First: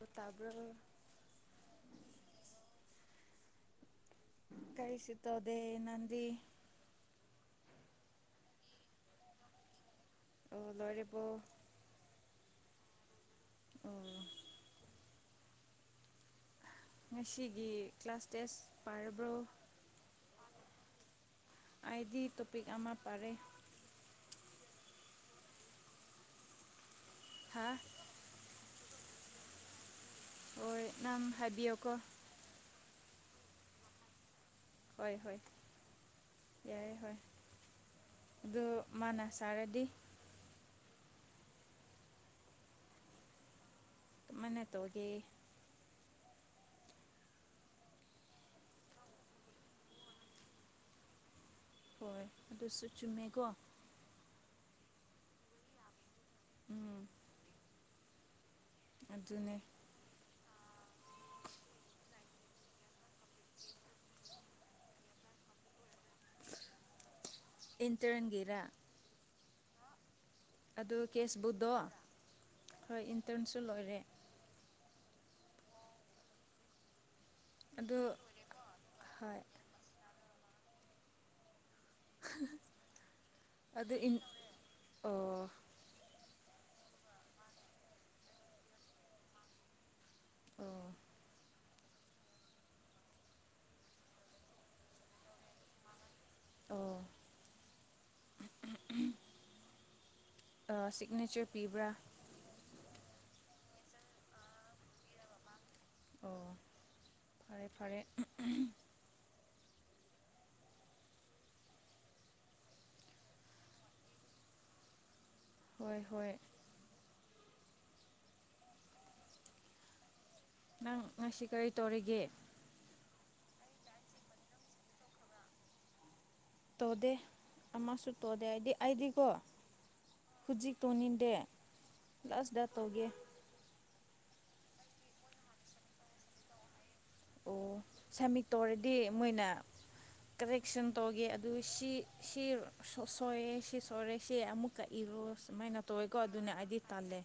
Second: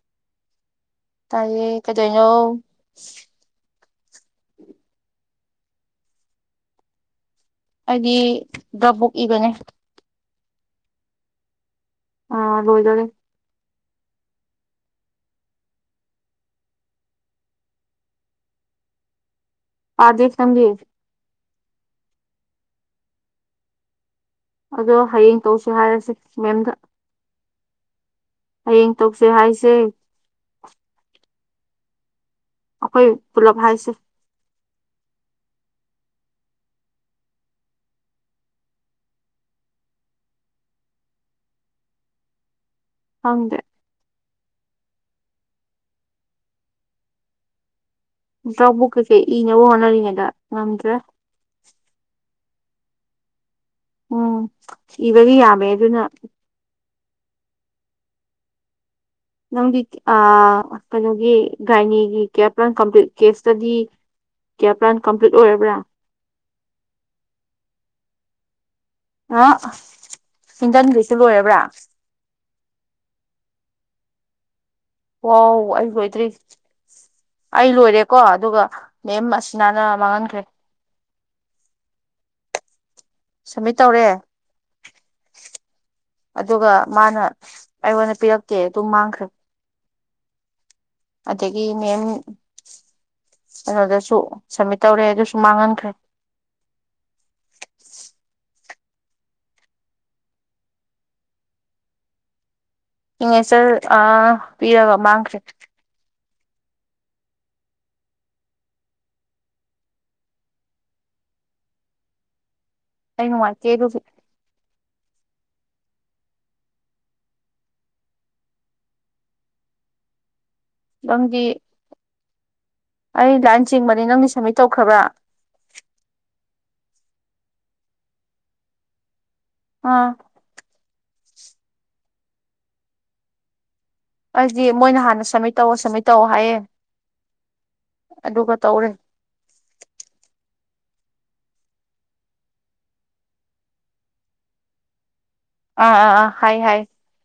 ꯑꯣ ꯇꯥꯕ꯭ꯔꯣ ꯇꯒꯤ ꯀꯗꯩꯅꯣ ꯀꯔꯤꯁꯤ ꯇꯗꯦ ꯅꯟ ꯑꯩꯗꯤ ꯒꯕꯨꯛ ꯏꯕꯅꯦ ꯑꯣ ꯂꯔꯤꯕꯔꯤꯕꯣ ꯑꯥ ꯂꯣꯏꯣꯏꯖꯦ ꯑꯣ ꯉꯁꯤꯒꯤ ꯀ꯭ꯂꯥꯁ ꯇꯦꯁ ꯄꯥꯔꯕ꯭ꯔꯣ ꯑꯥꯗꯤ ꯁꯝꯖꯦ ꯑꯩꯗꯤ ꯇꯣꯄꯤꯛ ꯑꯃ ꯄꯔꯦ ꯑꯗꯣ ꯍꯌꯦꯡ ꯇꯧꯁꯤ ꯍꯥꯏꯔꯁꯤ ꯃꯦꯝꯗ ꯍꯥꯥ ꯍꯌꯦꯡ ꯇꯣꯛꯁꯦ ꯍꯥꯏꯁꯦ ꯍꯣꯏ ꯅꯪ ꯍꯥꯏꯕꯤꯌꯣꯀꯣ ꯑꯩꯈꯣꯏ ꯄꯨꯂꯚ ꯍꯥꯏꯁ ꯍꯣꯏ ꯍꯣꯏ ꯌꯥꯏꯦ ꯍꯣꯏ ꯑꯗ ꯃꯥꯅ ꯁꯥꯔꯗꯤ ꯍꯪꯗꯦ ꯃꯅꯦ ꯇꯒꯦ ꯆꯥꯎꯕꯨꯛ ꯀꯩꯁꯦ ꯏꯅꯕ ꯍꯣꯠꯅꯔꯤꯉꯩꯗ ꯉꯝꯗ꯭ꯔꯦ ꯍꯣꯏ ꯑꯗꯨꯁꯨ ꯆꯨꯝꯃꯦꯀꯣ ꯎꯝ ꯏꯕꯗꯤ ꯌꯥꯝꯃꯦ ꯑꯗꯨꯅ ꯎꯝ ꯑꯗꯨꯅꯦ ꯅꯪꯗꯤ ꯑ ꯀꯩꯅꯣꯒꯤ ꯒꯥꯏꯅꯤꯒꯤ ꯀꯦꯌ ꯄ꯭ꯂ ꯀꯝꯄ꯭ꯂꯤ ꯀꯦꯁꯇꯗꯤ ꯀꯌꯥ ꯔꯥꯟ ꯀꯝꯄ꯭ꯂꯤꯠ ꯑꯣꯏꯔꯕ꯭ꯔꯥ ꯏꯟꯇ꯭ꯔꯟꯒꯦꯔꯥ ꯑ ꯆꯤꯟꯗꯟꯒꯤꯁꯨ ꯂꯣꯏꯔꯕ꯭ꯔꯥ ꯀꯦꯁꯕꯨꯛꯗꯣ ꯍꯣꯏ ꯏꯟꯇꯔꯟꯁꯨ ꯂꯣꯏꯔꯦ ꯍ ꯑꯩꯒꯣꯏꯗ꯭ꯔꯤ ꯑꯩ ꯑꯗꯨ ꯂꯣꯏꯔꯦꯀꯣ ꯑꯗꯨꯒ ꯃꯦꯝ ꯍꯣꯏ ꯑꯁꯤꯅꯥꯅ ꯃꯥꯡꯍꯟꯈ꯭ꯔꯦ ꯁꯝꯃꯤꯠ ꯑꯗꯨꯗ ꯏ ꯇꯧꯔꯦ ꯑꯣ ꯑꯗꯨꯒ ꯃꯥꯅ ꯑꯩꯉꯣꯟꯗ ꯄꯤꯔꯛꯀꯦ ꯑꯗꯨꯝ ꯃꯥꯡꯈ꯭ꯔꯦ ꯑꯣ ꯑꯗꯒꯤ ꯃꯦꯝꯦꯝ ꯑꯗꯨꯗꯁꯨ ꯁꯝꯃꯤꯠ ꯇꯧꯔꯦ ꯑꯗꯨ ꯑꯗꯨꯁꯨ ꯃꯥꯡꯍꯟꯈ꯭ꯔꯦ ꯑꯣ ꯁꯤꯛꯅꯦꯆꯔ ꯄꯤꯕ꯭ꯔꯥ ꯍꯉꯦꯆꯜ ꯄꯤꯔꯒ ꯃꯥꯡꯈ꯭ꯔꯦ ꯑꯣ ꯐꯔꯦ ꯐꯔꯦ ꯀꯩꯅ ꯃꯥꯔ ꯀꯦ ꯑꯗꯨ ꯍꯣꯏ ꯍꯣꯏ ꯅꯪ ꯅꯪꯗꯤ ꯉꯁꯤ ꯀꯔꯤ ꯇꯧꯔꯤꯒꯦ ꯑꯩ ꯂꯥꯏꯟ ꯆꯤꯡꯕꯅꯤ ꯅꯪꯗꯤ ꯁꯞꯃꯤꯠ ꯇꯧꯈ꯭ꯔꯕ꯭ꯔꯥ ꯇꯧꯗꯦ ꯑꯃꯁꯨ ꯇꯧꯗꯦ ꯍꯥꯏꯗꯤ ꯑꯩꯗꯤꯀꯣ ꯑꯥ ꯍꯧꯖꯤꯛ ꯇꯧꯅꯤꯡꯗꯦ ꯂꯁꯗꯇꯣꯦ ꯑꯩꯗꯤ ꯃꯣꯏꯅ ꯍꯥꯟꯅ ꯁꯞꯃꯤꯠ ꯇꯧꯑꯣ ꯁꯕꯃꯤꯠ ꯇꯧꯑꯣ ꯍꯥꯏꯌꯦ ꯑꯣ ꯑꯗꯨꯒ ꯇꯧꯔꯦ ꯁꯥꯃꯤꯠꯇꯧꯔꯗꯤ ꯃꯣꯏꯅ ꯀ ꯑꯦꯛꯁꯟ ꯇꯧꯒꯦ ꯑꯗꯨ ꯁꯤ ꯁꯤ ꯁꯣꯏꯑꯦ ꯁꯤ ꯁꯣꯏꯔꯦ ꯁꯤ ꯑꯃꯨꯛ ꯀꯛ ꯏꯔꯣ ꯁꯨꯃꯥꯏꯅ ꯑꯥ ꯑꯥ ꯇꯧꯋꯦꯀꯣ ꯑꯥ ꯑꯗꯨꯅ ꯍꯥꯏ ꯑꯩꯗꯤ ꯍꯥꯏ ꯇꯥꯜꯂꯦ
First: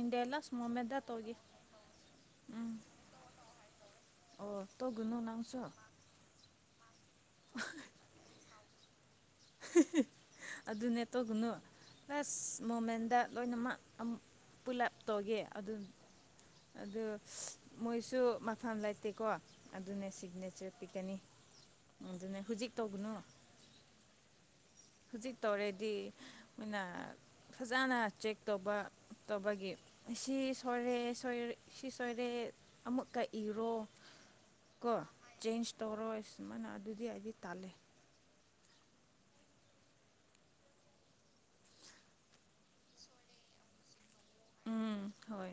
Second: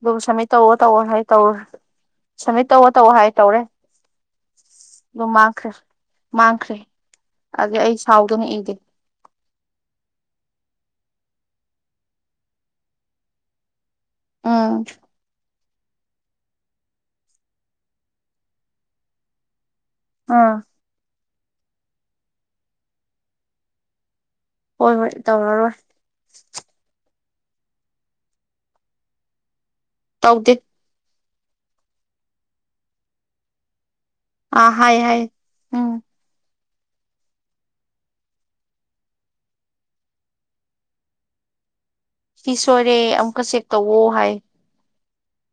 ꯑꯗꯨꯝ ꯁꯕꯃꯤꯠ ꯇꯧꯔ ꯃꯣꯃꯦꯟꯗ ꯇꯧꯔ ꯍꯥꯏ ꯇꯧꯒꯦ ꯇꯧꯔꯦ ꯁꯃꯤꯠ ꯇꯧꯔ ꯇꯧꯑꯣ ꯍꯥꯏ ꯇꯧꯔꯦ ꯑꯣ ꯇꯧꯒꯅꯨ ꯑꯗꯨ ꯅꯪꯁꯨ ꯃꯥꯡꯈ꯭ꯔꯦ ꯃꯥꯡꯈ꯭ꯔꯦ ꯑꯗꯨꯦ ꯑꯩ ꯁꯥꯎꯗꯅ ꯏꯦ ꯑꯗꯨꯅꯦ ꯇꯧꯒꯅꯨ ꯂꯁ ꯃꯣꯃꯦꯟꯗ ꯂꯣꯏꯅꯃꯛ ꯎꯝ ꯄꯨꯂꯞ ꯇꯒꯦ ꯑꯗꯨ ꯑꯗꯨ ꯃꯣꯏꯁꯨ ꯃꯊꯐꯝ ꯂꯩꯇꯦꯀꯣ ꯑꯗꯨꯅꯦ ꯑꯥ ꯁꯤꯒꯅꯦꯆꯔ ꯄꯤꯒꯅꯤ ꯑꯗꯨꯅꯦ ꯍꯧꯖꯤꯛ ꯇꯧꯕꯅꯣ ꯍꯣꯏ ꯍꯣꯏ ꯍꯧꯖꯤꯛ ꯇꯧꯔꯔꯣꯏ ꯇꯧꯔꯦꯗꯤꯅ ꯐꯖꯅ ꯆꯦꯛ ꯇꯧꯕ ꯇꯧꯕꯒꯤ ꯁꯤ ꯇꯧꯗꯦ ꯁꯣꯔꯦ ꯣꯏ ꯁꯤ ꯁꯣꯏꯔꯦ ꯑꯃꯨꯛꯀ ꯏꯔꯣ ꯑꯥ ꯀꯣ ꯍꯥꯏ ꯍꯥꯏ ꯆꯦꯟꯖ ꯎꯝ ꯇꯧꯔꯣꯏ ꯁꯨꯃꯥꯏꯅ ꯑꯗꯨꯗꯤ ꯑꯩꯗꯤ ꯇꯥꯜꯂꯦ ꯁꯤ ꯁꯣꯏꯔꯦ ꯑꯃꯨꯛꯀ ꯆꯦꯛ ꯇꯧꯋ ꯍꯥꯏ ꯎꯝ ꯍꯣꯏ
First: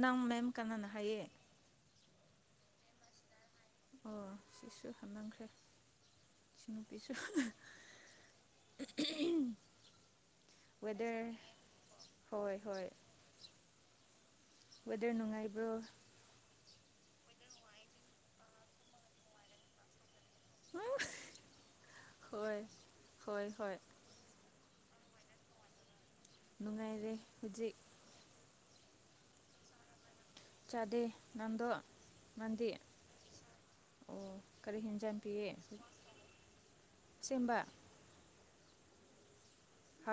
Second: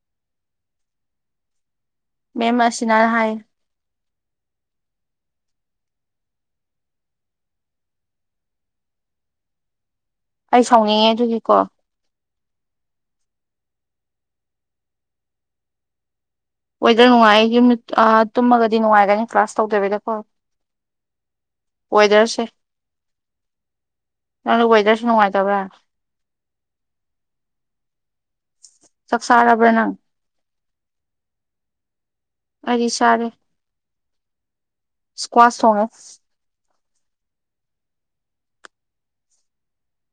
ꯅꯪ ꯃꯦꯝ ꯀꯥꯟꯅꯥꯅ ꯍꯥꯏꯌꯦ ꯃꯦꯝ ꯑꯁꯤꯅꯅ ꯍꯥꯏ ꯑꯣ ꯁꯤꯁꯨ ꯍꯥꯞꯅꯈ꯭ꯔꯦ ꯄꯤꯤꯁ ꯑꯩ ꯁꯥꯎꯅꯤꯡꯉꯦ ꯋꯦꯗꯔ ꯑꯗꯨꯒꯤꯀꯣ ꯍꯣꯏ ꯍꯣꯏ ꯋꯦꯗꯔ ꯅꯨꯡꯉꯥꯏꯕ꯭ꯔꯣ ꯋꯦꯗꯔ ꯅꯨꯡꯉꯥꯏ ꯌꯨꯝ ꯇꯨꯝꯃꯒꯗꯤ ꯅꯨꯡꯉꯥꯏꯒꯅꯤ ꯀ꯭ꯂꯥꯁ ꯇꯧꯗꯕꯤꯗꯀꯣ ꯋꯦꯗꯔꯁ ꯍꯣꯏ ꯍꯣꯏ ꯍꯣꯏ ꯅꯋꯗꯔ ꯅꯨꯡꯉꯥꯏ ꯇꯕ ꯅꯨꯡꯉꯥꯏꯔꯦ ꯍꯧꯖꯤꯛ ꯆꯛ ꯁꯔꯕꯅ ꯆꯥꯗ ꯉꯟꯗ ꯃꯥꯟꯗꯤ ꯑꯩꯗꯤ ꯆꯥꯔꯦ ꯑꯣ ꯀꯔꯤ ꯍꯦꯟꯖꯟ ꯄꯤꯌꯦ ꯏꯁꯀ꯭ꯋꯥꯁ ꯊꯣꯡꯉꯦ ꯆꯕ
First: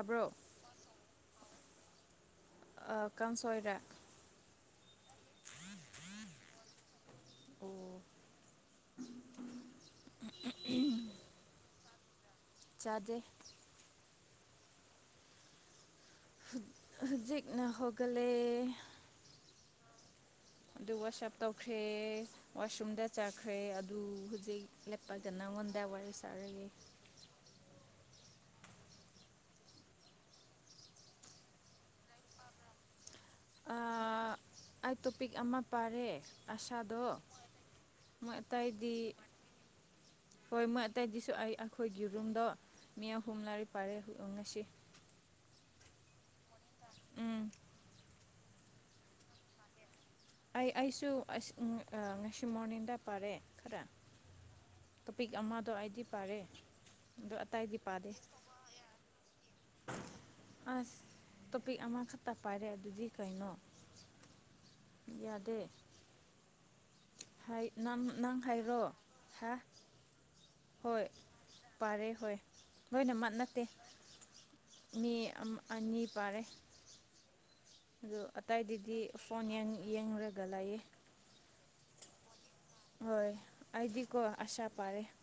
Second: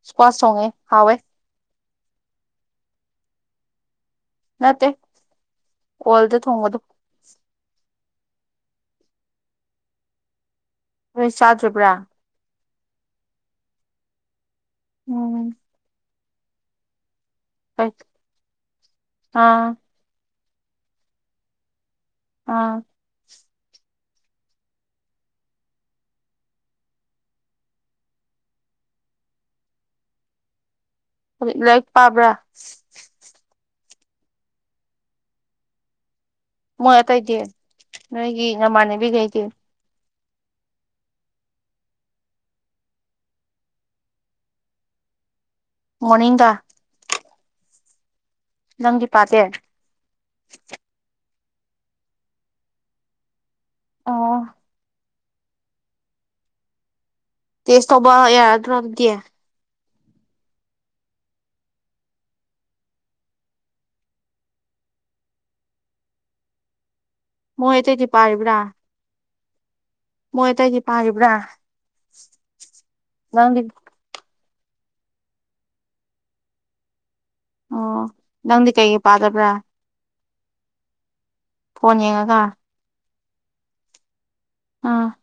ꯁꯄꯥꯁ ꯁꯣꯡꯉꯦ ꯍꯋꯦ ꯀꯥꯡꯁꯣꯏꯔ ꯅꯠꯇ ꯑꯣꯜꯗ ꯊꯣꯡꯕꯗ ꯑꯣ ꯅꯣꯏ ꯆꯥꯗ꯭ꯔꯤꯕ꯭ꯔꯥ ꯆꯥꯗꯦ ꯎꯝ ꯍꯧꯖꯤꯛꯅ ꯍꯣꯏ ꯍꯧꯒꯂꯦ ꯑꯥ ꯑꯗꯨ ꯋꯥꯁ ꯑꯞ ꯇꯧꯈ꯭ꯔꯦ ꯑꯥ ꯋꯥꯁꯔꯨꯝꯗ ꯆ ꯈ꯭ꯔꯦ ꯑꯗꯨ ꯍꯧꯖꯤꯛ ꯂꯦ ꯂꯩꯄꯥꯛꯗ ꯅꯉꯣꯟꯗ ꯋꯥꯔꯤ ꯁꯥꯔꯒꯦ ꯍꯧꯖꯤ ꯂꯥꯏꯔꯤꯛ ꯄꯥꯕ꯭ꯔꯥ ꯑꯩ ꯇꯣꯄꯤꯛ ꯑꯃ ꯄꯥꯔꯦ ꯃꯣꯏ ꯑꯁꯥꯗꯣ ꯑꯇꯩꯗꯤ ꯃꯣꯏ ꯅꯣꯏꯒꯤ ꯑꯇꯩꯗꯤ ꯅꯃꯥꯟꯅꯕꯤꯈꯩꯗꯤ ꯍꯣꯏ ꯃꯣꯏ ꯑꯇꯩꯗꯤꯁꯨ ꯑꯩ ꯑꯩꯈꯣꯏꯒꯤ ꯔꯨꯝꯗꯣ ꯃꯤ ꯑꯍꯨꯝ ꯂꯥꯏꯔꯤꯛ ꯄꯥꯔꯦ ꯉꯁꯤ [inaudible] ꯃꯅꯤꯡꯒ ꯎꯝ ꯅꯪꯒꯤ ꯄꯇꯦ ꯑꯩ ꯑꯩꯁꯨ ꯉꯁꯤ ꯃꯣꯔꯅꯤꯡꯗ ꯄꯥꯔꯦ ꯈꯔ ꯑꯥ ꯇꯣꯄꯤꯛ ꯑꯃꯗꯣ ꯑꯩꯗꯤ ꯄꯥꯔꯦ ꯑꯗꯣ ꯑꯇꯩꯗꯤ ꯇꯁ ꯄꯥꯗꯦ ꯇꯧꯕ ꯌꯥꯔ ꯑꯗꯨ꯭ꯔꯗꯤ ꯑꯁ ꯇꯣꯄꯤꯛ ꯑꯃꯈꯛꯇ ꯄꯥꯏꯔꯦ ꯑꯗꯨꯗꯤ ꯀꯩꯅꯣ ꯌꯥꯗꯦ ꯃꯣꯏ ꯅꯪ ꯑꯇꯩꯗꯤ ꯅꯪ ꯄꯥꯔꯤꯕ꯭ꯔꯥ ꯍꯥꯏꯔꯣ ꯍꯥ ꯃꯣꯏ ꯑꯇꯩꯗꯤ ꯍꯣꯏ ꯄꯥꯔꯤꯕ꯭ꯔꯥ ꯄꯔꯦ ꯍꯣꯏ ꯂꯣꯏꯅꯃꯛꯠ ꯅꯪꯗꯤ ꯅꯠꯇꯦ ꯃꯤ ꯑꯅꯤ ꯄꯥꯔꯦ ꯑꯣ ꯑ ꯅꯪꯗꯤ ꯀꯩꯒꯤ ꯑꯇꯩꯗꯗꯤ ꯐꯣꯟ ꯄꯥꯗꯕ꯭ꯔꯥ ꯌꯦꯡꯂꯡꯉꯨꯔꯒ ꯂꯥꯛꯑꯦ ꯐꯣꯟ ꯌꯦꯡꯉꯒ ꯍꯣꯏ ꯑꯩꯗꯤꯀꯣ ꯑꯁꯥ ꯄꯥꯔꯦ ꯑꯥ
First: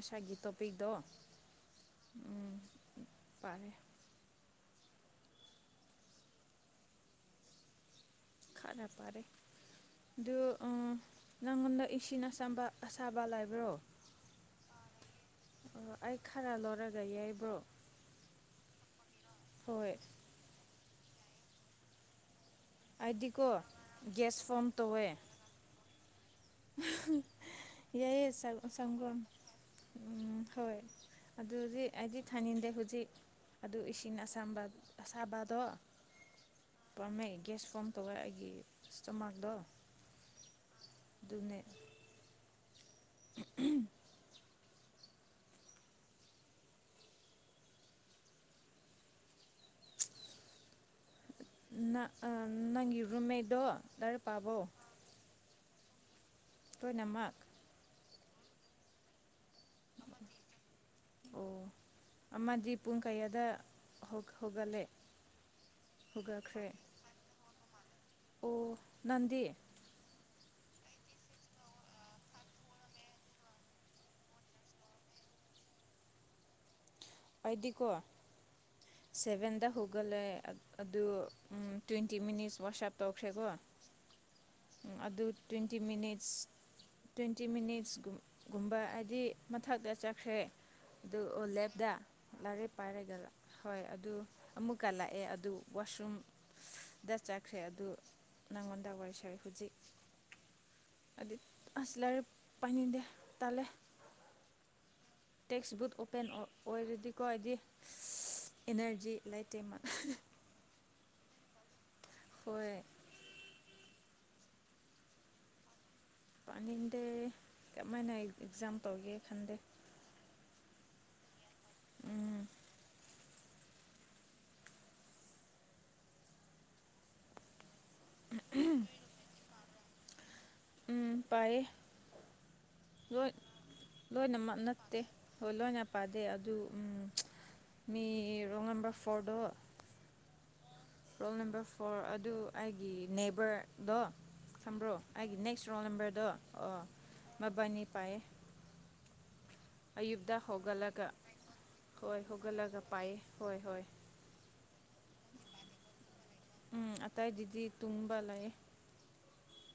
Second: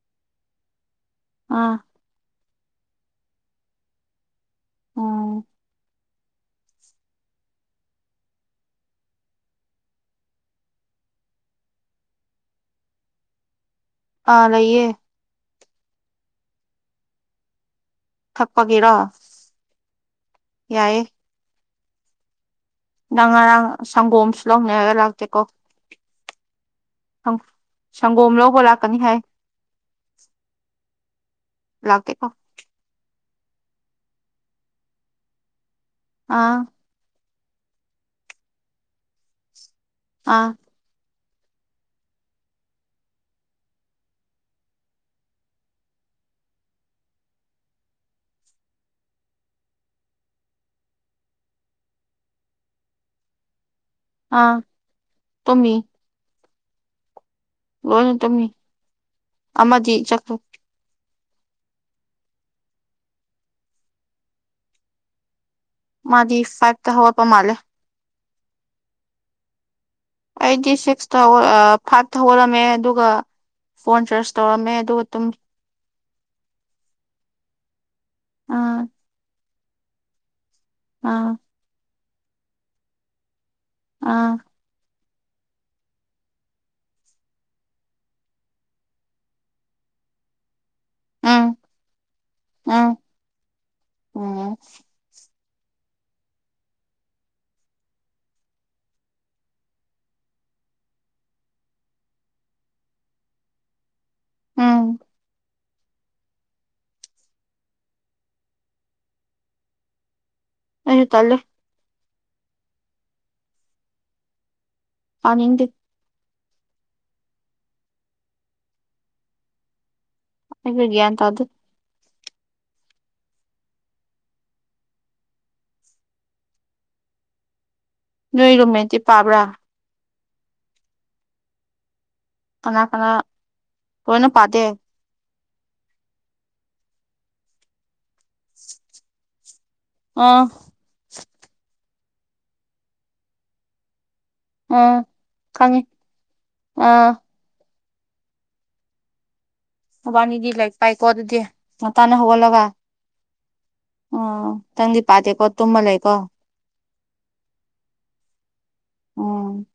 ꯑꯁꯥꯒꯤ ꯇꯣꯄꯤꯛꯇꯣ ꯑꯥ ꯎꯝ ꯄꯔꯦ ꯎꯝ ꯈꯥꯅ ꯄꯔꯦ ꯑꯗꯨ ꯅꯪꯉꯣꯟꯗ ꯏꯁꯤꯡ ꯑꯁꯥꯕ ꯂꯥꯏꯕ꯭ꯔꯣ ꯑꯥ ꯂꯩꯌꯦ ꯑꯣ ꯑꯩ ꯈꯔ ꯂꯧꯣꯏꯔꯒ ꯌꯩꯕ꯭ꯔꯣ ꯊꯛꯄꯒꯤꯔꯣ ꯍꯣꯏ ꯌꯥꯏꯦ ꯉ ꯑꯩꯗꯤꯀꯣ ꯉꯔꯥꯡ ꯁꯪꯒꯣꯝꯁꯨ ꯒ꯭ꯌꯥꯁ ꯂꯧꯅꯤ ꯍꯥꯏꯔꯒ ꯂꯥꯛꯇꯦꯀꯣ ꯌꯥꯏꯑꯌꯦ ꯁꯪꯒꯣꯝ ꯂꯧꯕ ꯂꯥꯛꯀꯅꯤ ꯁꯪꯒꯝ ꯍꯥꯏ ꯎ ꯍꯣꯏ ꯑꯗꯨꯗꯤ ꯑꯩꯗꯤ ꯂꯥꯛꯇꯦꯀꯣ ꯊꯥꯅꯤꯡꯗꯦ ꯍꯧꯖꯤꯛ ꯑꯗꯨ ꯏꯁꯤꯡ ꯑꯁꯝꯕ ꯑꯁꯥꯕꯗꯣ ꯑꯥ ꯄꯝꯃꯦ ꯒ꯭ꯌꯥꯁ ꯐꯣꯝ ꯇꯧꯋꯦ ꯑꯩꯒꯤ ꯀꯁꯇꯃꯥꯔꯗꯣ ꯑꯥ ꯑꯗꯨꯅꯦ ꯎ ꯅꯪꯒꯤ ꯔꯨꯝꯃꯦꯗꯣ ꯗꯥꯏꯔ ꯄꯥꯕꯧ ꯇꯃꯤ ꯄꯣꯏꯅꯃꯛ ꯀꯣꯏꯅ ꯇꯝꯃꯤ ꯑꯃꯗꯤ ꯆꯈ꯭ꯔ ꯑꯣ ꯑꯃꯗꯤ ꯄꯨꯡ ꯀꯌꯥꯗ ꯍꯧꯒꯠꯂꯦ ꯃꯥꯗꯤ ꯍꯧꯒꯠꯈ꯭ꯔꯦ ꯐꯥꯏꯚꯇ ꯍꯋꯥ ꯄ ꯃꯥꯥꯂꯦ ꯑꯣ ꯅꯟꯗꯤ ꯇ꯭ꯋꯦꯟꯇꯤ ꯁꯤꯛꯁꯇ ꯐꯥꯏꯚꯇ ꯍꯧꯔꯝꯃꯦ ꯑꯗꯨꯒ ꯐꯣꯟ ꯆꯆꯥꯥꯔꯖ ꯇꯧꯔꯝꯃꯦ ꯑꯗꯨ ꯑꯗꯨꯝ ꯑꯩꯗꯤꯀꯣ ꯑꯥ ꯁꯚꯦꯟꯗ ꯍꯧꯒꯠꯂꯦ ꯑꯗꯨ ꯑꯥ ꯇ꯭ꯋꯦꯟꯇꯤ ꯃꯤꯅꯤꯠꯁ ꯋꯥꯁꯑꯞ ꯇꯧꯈ꯭ꯔꯦꯀꯣ ꯑꯥ ꯑꯗꯨ ꯇ꯭ꯋꯦꯟꯇꯤ ꯃꯤꯅꯤꯠꯁ ꯇ꯭ꯋꯦꯟꯇꯤ ꯃꯤꯅꯤꯠꯁꯒꯨꯝꯕ ꯍꯥꯏꯕꯗꯤ ꯃꯊꯛꯇ ꯆꯠꯈ꯭ꯔꯦ ꯑꯗꯨ ꯎꯝ ꯂꯦꯞꯇ ꯂꯥꯏꯔꯦ ꯎꯝ ꯄꯥꯏꯔꯒ ꯍꯣꯏ ꯑꯗꯨ ꯎꯝ ꯑꯃꯨꯛꯀ ꯂꯥꯛꯑꯦ ꯑꯗꯨ ꯋꯥꯁꯔꯨꯝꯗ ꯆꯠꯈ꯭ꯔꯦ ꯑꯗꯨ ꯅꯪꯉꯣꯟꯗ ꯋꯥꯔꯤ ꯁꯋ ꯍꯧꯖꯤꯛ ꯑꯗꯨ ꯑꯁꯂꯥꯔꯦ ꯄꯅꯤꯗꯦ ꯇꯂꯦ ꯎꯝ ꯇꯦꯛꯁ ꯕꯨꯠ ꯑꯣꯄꯦꯟ ꯑꯣꯏꯔꯗꯤꯀꯣ ꯍꯥꯏꯗꯤ ꯑꯦꯅꯔꯖꯤ ꯂꯩ ꯇꯦꯝꯃ ꯑꯁꯨ ꯇꯂꯦ ꯍꯣꯏ ꯑꯅꯤꯡꯗꯤ ꯄꯥꯅꯤꯡꯗꯦ ꯀꯃꯥꯏꯅ ꯑꯦꯛꯖꯥꯝ ꯇꯧꯒꯦ ꯈꯟꯗꯦ ꯍꯥꯏꯒꯦ ꯇ ꯑꯗꯨ ꯎꯝ ꯅꯣꯏꯔꯨꯝꯃꯦꯗꯤ ꯄꯥꯕ꯭ꯔꯥ ꯎꯝ ꯄꯔꯦ ꯀꯅꯥ ꯀꯅꯥ ꯀꯣꯏꯅ ꯂꯣꯏꯅꯃꯛ ꯄꯥꯗꯦ ꯅꯠꯇꯦ ꯍꯣꯏ ꯂꯣꯏ ꯌꯥꯝ ꯄꯥꯗꯦ ꯑꯗꯨ ꯎꯝ ꯃꯤ ꯔꯣꯜ ꯅꯝꯕꯔ ꯐꯣꯔꯗꯣ ꯑꯥ ꯔꯣꯜ ꯅꯝꯕꯔ ꯐꯣꯔ ꯑꯗꯨ ꯑꯩꯒꯤ ꯅꯦꯕꯔꯗꯣ ꯈꯝꯕ꯭ꯔꯣ ꯑꯥ ꯑꯩꯒꯤ ꯅꯦꯛꯁ ꯈꯪꯉꯤ ꯔꯣꯜ ꯅꯝꯕꯔꯗꯣ ꯑꯣ ꯑꯥ ꯃꯕꯥꯅꯤ ꯄꯥꯏꯌꯦ ꯑꯌꯨꯛꯇ ꯕꯥꯅꯤꯗꯤ ꯂꯥꯏ ꯄꯥꯏ ꯍꯧꯒꯠꯂꯒ ꯀꯣꯗꯗꯤ ꯍꯣꯏ ꯍꯧꯒꯠꯂꯒ ꯄꯥꯏꯌꯦ ꯍꯣꯏ ꯍꯣꯏ ꯇꯪꯗꯤ ꯄꯥꯇꯦꯀꯣ ꯇꯨꯝꯕ ꯂꯩꯀꯣ ꯎꯝ ꯑꯇꯥꯏ ꯗꯤꯗꯤ ꯇꯨꯝꯕ ꯂꯩꯌꯦ ꯎꯝ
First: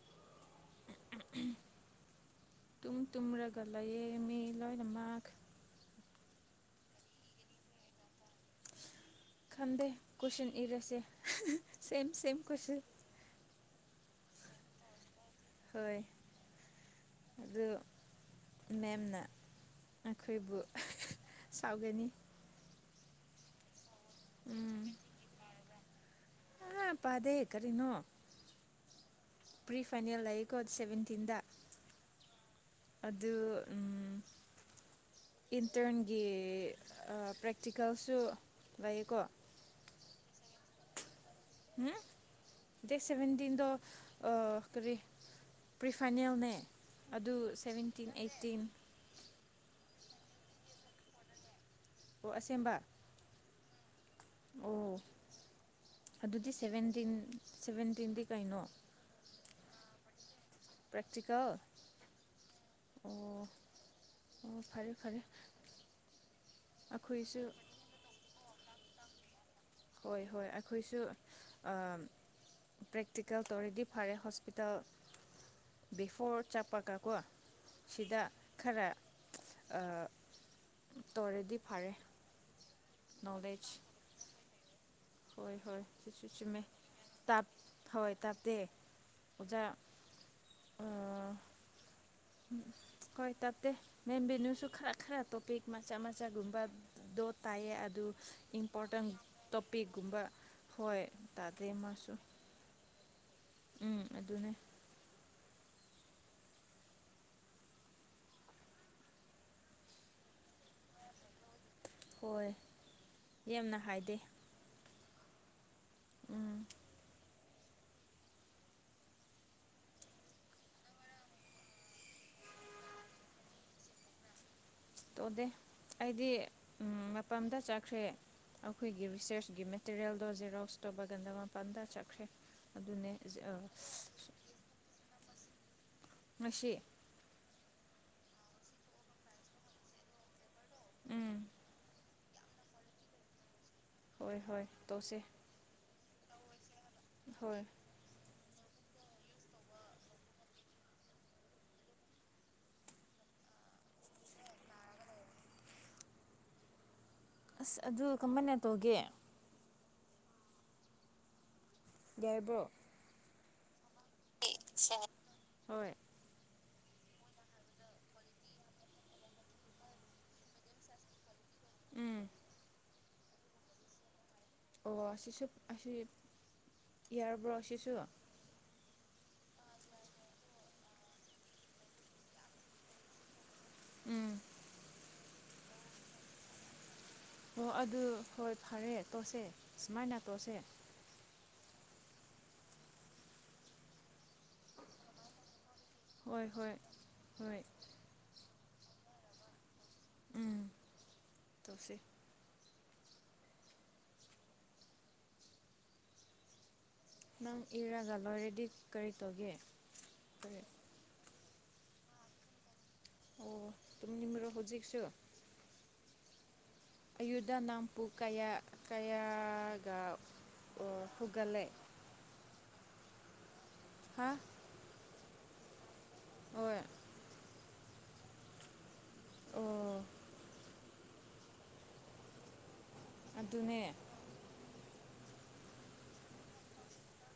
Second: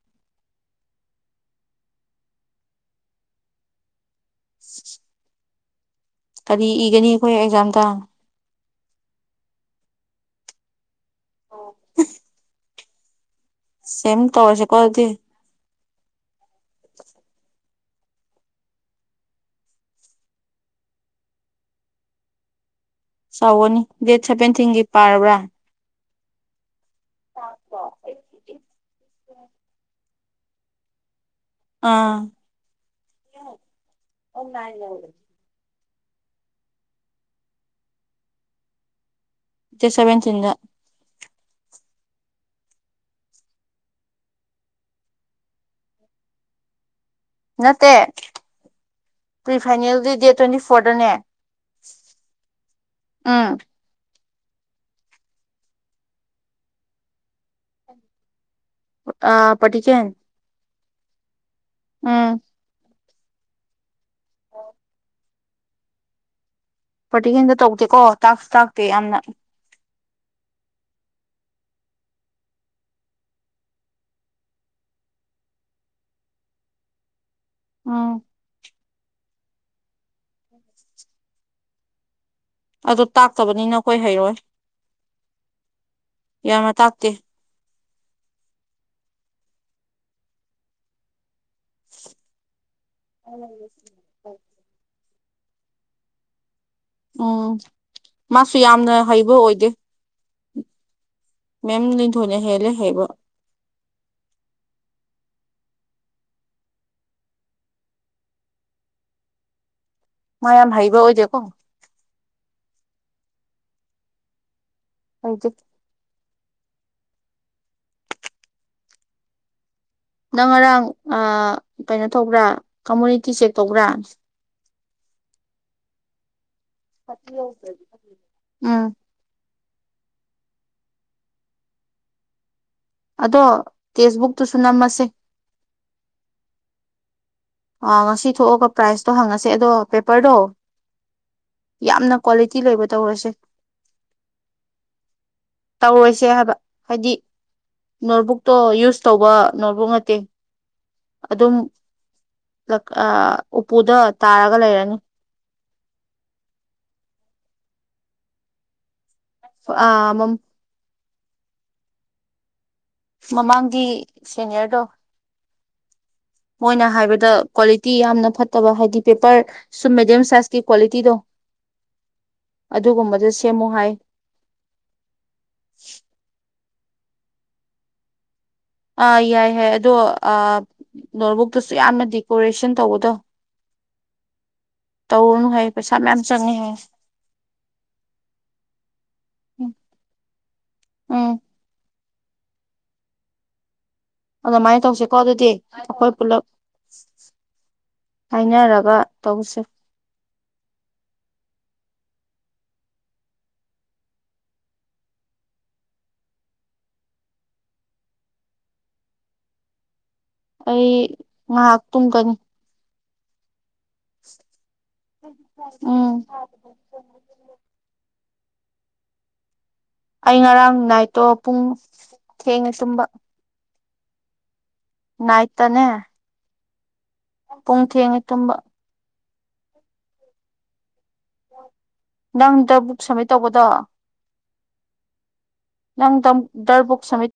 ꯇꯨ ꯇꯨꯔꯒꯂꯌꯦ [inaudible] ꯀꯔꯤ ꯏꯒꯅꯤ ꯑꯩꯈꯣꯏ ꯑꯦꯛꯖꯥꯝꯗ ꯈꯟꯗꯦ ꯀꯁꯟ ꯏꯔꯁꯦ ꯁꯦꯝꯃ ꯁꯦꯝꯃ ꯀꯣꯏꯁꯟ ꯁꯤꯃꯤ ꯇꯧꯁꯦ ꯀꯗꯤ ꯍꯣꯏ [inaudible] ꯑꯗꯨ ꯃꯦꯝꯅ ꯑꯩꯈꯣꯏꯕꯨ ꯁꯥꯎꯒꯅꯤ ꯆꯥꯎꯅꯤ ꯗꯦꯠ ꯎꯝ ꯁꯦꯚꯦꯟꯇꯤꯟꯒꯤ ꯄꯥꯔꯕ꯭ꯔꯥ ꯑꯥ ꯄꯥꯗꯦ ꯀꯔꯤꯅꯣ ꯄ꯭ꯔꯤ ꯐꯥꯏꯅꯦꯜ ꯂꯩꯌꯦꯀꯣ ꯁꯚꯦꯟꯇꯤꯟꯗ ꯑꯥ ꯑꯗꯨ ꯏꯁꯇꯔꯟꯒꯤ ꯄ꯭ꯔꯦꯛꯇꯤꯀꯦꯜꯁꯨ ꯂꯩꯌꯦꯀꯣ ꯗꯦꯠ ꯁꯕꯦꯟꯇꯤꯟꯗ ꯑꯝ ꯗꯦꯠ ꯁꯚꯦꯟꯇꯤꯟꯗ ꯀꯔꯤ ꯄ꯭ꯔꯤꯐꯥꯏꯅꯦꯜꯅꯦ ꯑꯗꯨ ꯅꯠꯇꯦ ꯁꯚꯦꯟꯇꯤꯟ ꯑꯩꯠꯇꯤꯟ ꯄ꯭ꯔꯤ ꯐꯥꯏꯅꯦꯜꯗꯤ ꯗꯦꯠ ꯇ꯭ꯋꯦꯟꯇꯤ ꯐꯣꯔꯗꯅꯦ ꯑꯣ ꯑꯁꯦꯡꯕ ꯎꯝ ꯑꯣ ꯑꯗꯨꯗꯤ ꯁꯚꯦꯟꯇꯤꯟ ꯁꯚꯦꯟꯇꯤꯟꯗꯤ ꯀꯩꯅꯣ ꯑ ꯄꯔꯀꯦꯦ ꯄ꯭ꯔꯦꯇꯤꯀꯦꯜ ꯎꯝ ꯑꯣ ꯑꯣ ꯐꯔꯦ ꯐꯔꯦ ꯑꯩꯈꯣꯏꯁꯨ ꯄꯔꯇꯤꯀꯦꯟꯗ ꯇꯧꯗꯦꯀꯣꯥꯛꯁꯨ ꯇꯥꯛꯇꯦ ꯌꯥꯝꯅ ꯍꯣꯏ ꯍꯣꯏ ꯑꯩꯈꯣꯏꯁꯨ ꯄ꯭ꯔꯦꯛꯇꯤꯀꯦꯜ ꯇꯧꯔꯦꯗꯤ ꯐꯔꯦ ꯍꯣꯁꯄꯤꯇꯥꯜ ꯕꯤꯐꯣꯔ ꯆꯞꯄꯒ ꯀꯣ ꯎꯝ ꯁꯤꯗ ꯈꯔ ꯇꯧꯔꯦꯗꯤ ꯐꯔꯦ ꯑꯗꯨ ꯇꯥꯛꯇꯕꯅꯤꯅ ꯅꯣꯂꯦꯖ ꯑꯩꯈꯣꯏ ꯍꯩꯔꯣꯏ ꯍꯣꯏ ꯍꯣꯏ ꯁꯤ ꯆꯨꯝꯃꯦ ꯌꯥꯝꯅ ꯇꯥꯛꯇꯦ ꯇꯞ ꯊꯋꯥꯣꯏ ꯇꯥꯇꯦ ꯑꯣꯖꯥ ꯀꯣꯏ ꯇꯦ ꯃꯕꯤꯅꯁꯨ ꯈꯔ ꯈꯔ ꯇꯣꯄꯤꯛ ꯃꯆꯥ ꯃꯆꯥꯒꯨꯝꯕꯗꯣ ꯎꯝ ꯇꯥꯏꯌꯦ ꯑꯗꯨ ꯃꯥꯁꯨ ꯌꯥꯝꯅ ꯏꯝꯄꯣꯔꯇꯦꯟ ꯍꯩꯕ ꯑꯣꯏꯗꯦ ꯝꯕ ꯍꯣꯏ ꯇꯥꯗꯦ ꯃꯦꯝ ꯅ ꯃꯥꯁꯨ ꯊꯣꯏꯅ ꯍꯦꯜꯂꯦ ꯍꯥꯏꯌꯦꯕ ꯎꯝ ꯑꯗꯨꯅꯦ ꯃꯥꯌꯥꯝ ꯍꯩꯕ ꯑꯣꯏꯖꯦꯀꯣ ꯍꯣꯏ ꯌꯥꯝꯅ ꯍꯥꯏꯗꯦ ꯑꯩꯗꯤ ꯎꯝ ꯅꯪ ꯉꯔꯥꯡ ꯀꯩꯅꯣ ꯇꯧꯕ꯭ꯔꯥ ꯀꯃꯨꯅꯤꯇꯤ ꯆꯦꯛ ꯇꯧꯕ꯭ꯔꯥ ꯇꯧꯗꯦ ꯑꯩꯗꯤ ꯃꯄꯗ ꯆꯠꯈ꯭ꯔꯦ ꯎꯝ ꯑꯩꯈꯣꯏꯒꯤ ꯔꯤꯁꯔꯁꯀꯤꯦ ꯇꯤꯔꯦꯜꯗꯣ ꯖꯦꯔꯣꯛꯁꯇꯣ ꯕꯒꯟꯗ ꯃꯥꯄꯜꯗ ꯆꯠꯈ꯭ꯔꯦ ꯑꯗꯨꯅꯦ ꯑꯗꯣ ꯇꯦꯛꯁꯕꯨꯛꯇꯨꯁꯨ ꯅꯝꯃꯁꯦ ꯃꯁꯤꯁꯤ ꯑꯥ ꯉꯁꯤ ꯊꯣꯛꯑꯒ ꯄ꯭ꯔꯥꯏꯖꯇꯣ ꯍꯪꯉꯁꯦ ꯑꯗꯣ ꯄꯦꯄꯔꯗꯣ ꯎꯝ ꯌꯥꯝꯅ ꯀ꯭ꯋꯥꯂꯤꯇꯤ ꯂꯩꯕ ꯇꯧꯔꯁꯦ ꯍꯣꯏ ꯍꯣꯏ ꯇꯧꯁꯦ ꯇꯧꯔꯣꯏꯁꯦ ꯍꯥꯏꯕ ꯍꯥꯏꯗꯤ ꯍꯣꯏ ꯅꯣꯠꯕꯨꯛꯇꯣ ꯌꯨꯁ ꯇꯧꯕ ꯅꯣꯠꯕꯨꯛ ꯅꯠꯇꯦ ꯑꯗꯨꯝ ꯎꯄꯨꯗ ꯇꯥꯔꯒ ꯂꯩꯔꯅꯤ ꯑꯁ ꯑꯗꯨ ꯀꯃꯅ ꯇꯧꯒꯦ ꯑꯃ ꯌꯥꯏꯕ꯭ꯔꯣ ꯃꯃꯥꯡꯒꯤ ꯁꯦꯅꯤꯌꯔꯗꯣ ꯍꯣꯏ ꯃꯣꯏꯅ ꯍꯥꯏꯕꯗ ꯀ꯭ꯋꯥꯂꯤꯇꯤ ꯌꯥꯝꯅ ꯐꯠꯇꯕ ꯍꯥꯏꯗꯤ ꯄꯦꯄꯔ ꯁꯨꯝ ꯃꯦꯗꯤꯌꯝ ꯁꯥꯏꯖꯀꯤ ꯀ꯭ꯋꯥꯂꯤꯇꯤꯗꯣ ꯎꯝ ꯑꯗꯨꯒꯨꯝꯕꯗ ꯁꯦꯝꯃꯨ ꯍꯥꯏ ꯑꯣ ꯑꯁꯤꯁꯨ ꯑꯁꯤ ꯌꯥꯔꯕ꯭ꯔꯣ ꯁꯤꯁꯨ ꯑꯥ ꯌꯥꯏ ꯌꯥꯏ ꯑꯗꯣ ꯅꯣꯠꯕꯨꯛꯇꯁꯨ ꯌꯥꯝꯅ ꯗꯦꯀꯣꯔꯦꯁꯟ ꯇꯧꯕꯗꯣ ꯎꯝ ꯇꯧꯅꯨ ꯍꯥꯏ ꯄꯩꯁꯥ ꯃꯌꯥꯝ ꯆꯪꯉꯦ ꯍꯥꯏ ꯑꯣ ꯑꯗꯨ ꯍꯣꯏ ꯐꯔꯦ ꯇꯣꯠꯁꯦ ꯁꯨꯃꯥꯏꯅ ꯇꯣꯠꯁꯦ ꯎꯝ ꯑꯗꯨꯃꯥꯏꯅ ꯇꯧꯁꯤꯀꯣ ꯑꯗꯨꯗꯤ ꯑꯩꯈꯣꯏ ꯄꯨꯂꯞ ꯍꯣꯏ ꯍꯣꯏ ꯍꯣꯏ ꯍꯥꯏꯅꯔꯒ ꯋꯥ ꯇꯧꯁꯦ ꯎꯝ ꯇꯁ ꯅꯪ ꯏꯔꯒꯂꯣ ꯔꯦꯗꯤ ꯀꯔꯤ ꯇꯧꯒꯦ ꯀꯔꯤ ꯑꯩ ꯃꯍꯥꯛ ꯇ ꯀꯅꯤ ꯑꯣ ꯇꯨꯝꯅꯤꯡꯕ꯭ꯔꯣ ꯍꯧꯖꯤꯛꯁꯨ ꯎꯝ ꯑꯌꯨꯗꯥ ꯅꯥꯝꯄꯨ ꯀꯌꯥ ꯀꯌꯥ ꯑꯩ ꯉꯔꯥꯡ ꯅꯥꯏꯠꯇꯣ ꯄꯨꯡ ꯊꯦꯡꯉꯦ ꯇꯨꯝꯕ ꯍꯥ ꯅꯥꯥꯏꯇꯅꯦꯦ ꯍꯣꯏ ꯄꯨꯡ ꯊꯦꯡꯉꯦ ꯇꯨꯝꯕ ꯑꯣ ꯅꯪꯇ ꯕꯨꯛ ꯁꯕꯃꯤꯠ ꯇꯧꯕꯗꯣ ꯑꯗꯨꯅꯦ ꯅꯪ ꯇꯝ ꯗꯔꯕꯨꯣꯛꯛ ꯁꯠ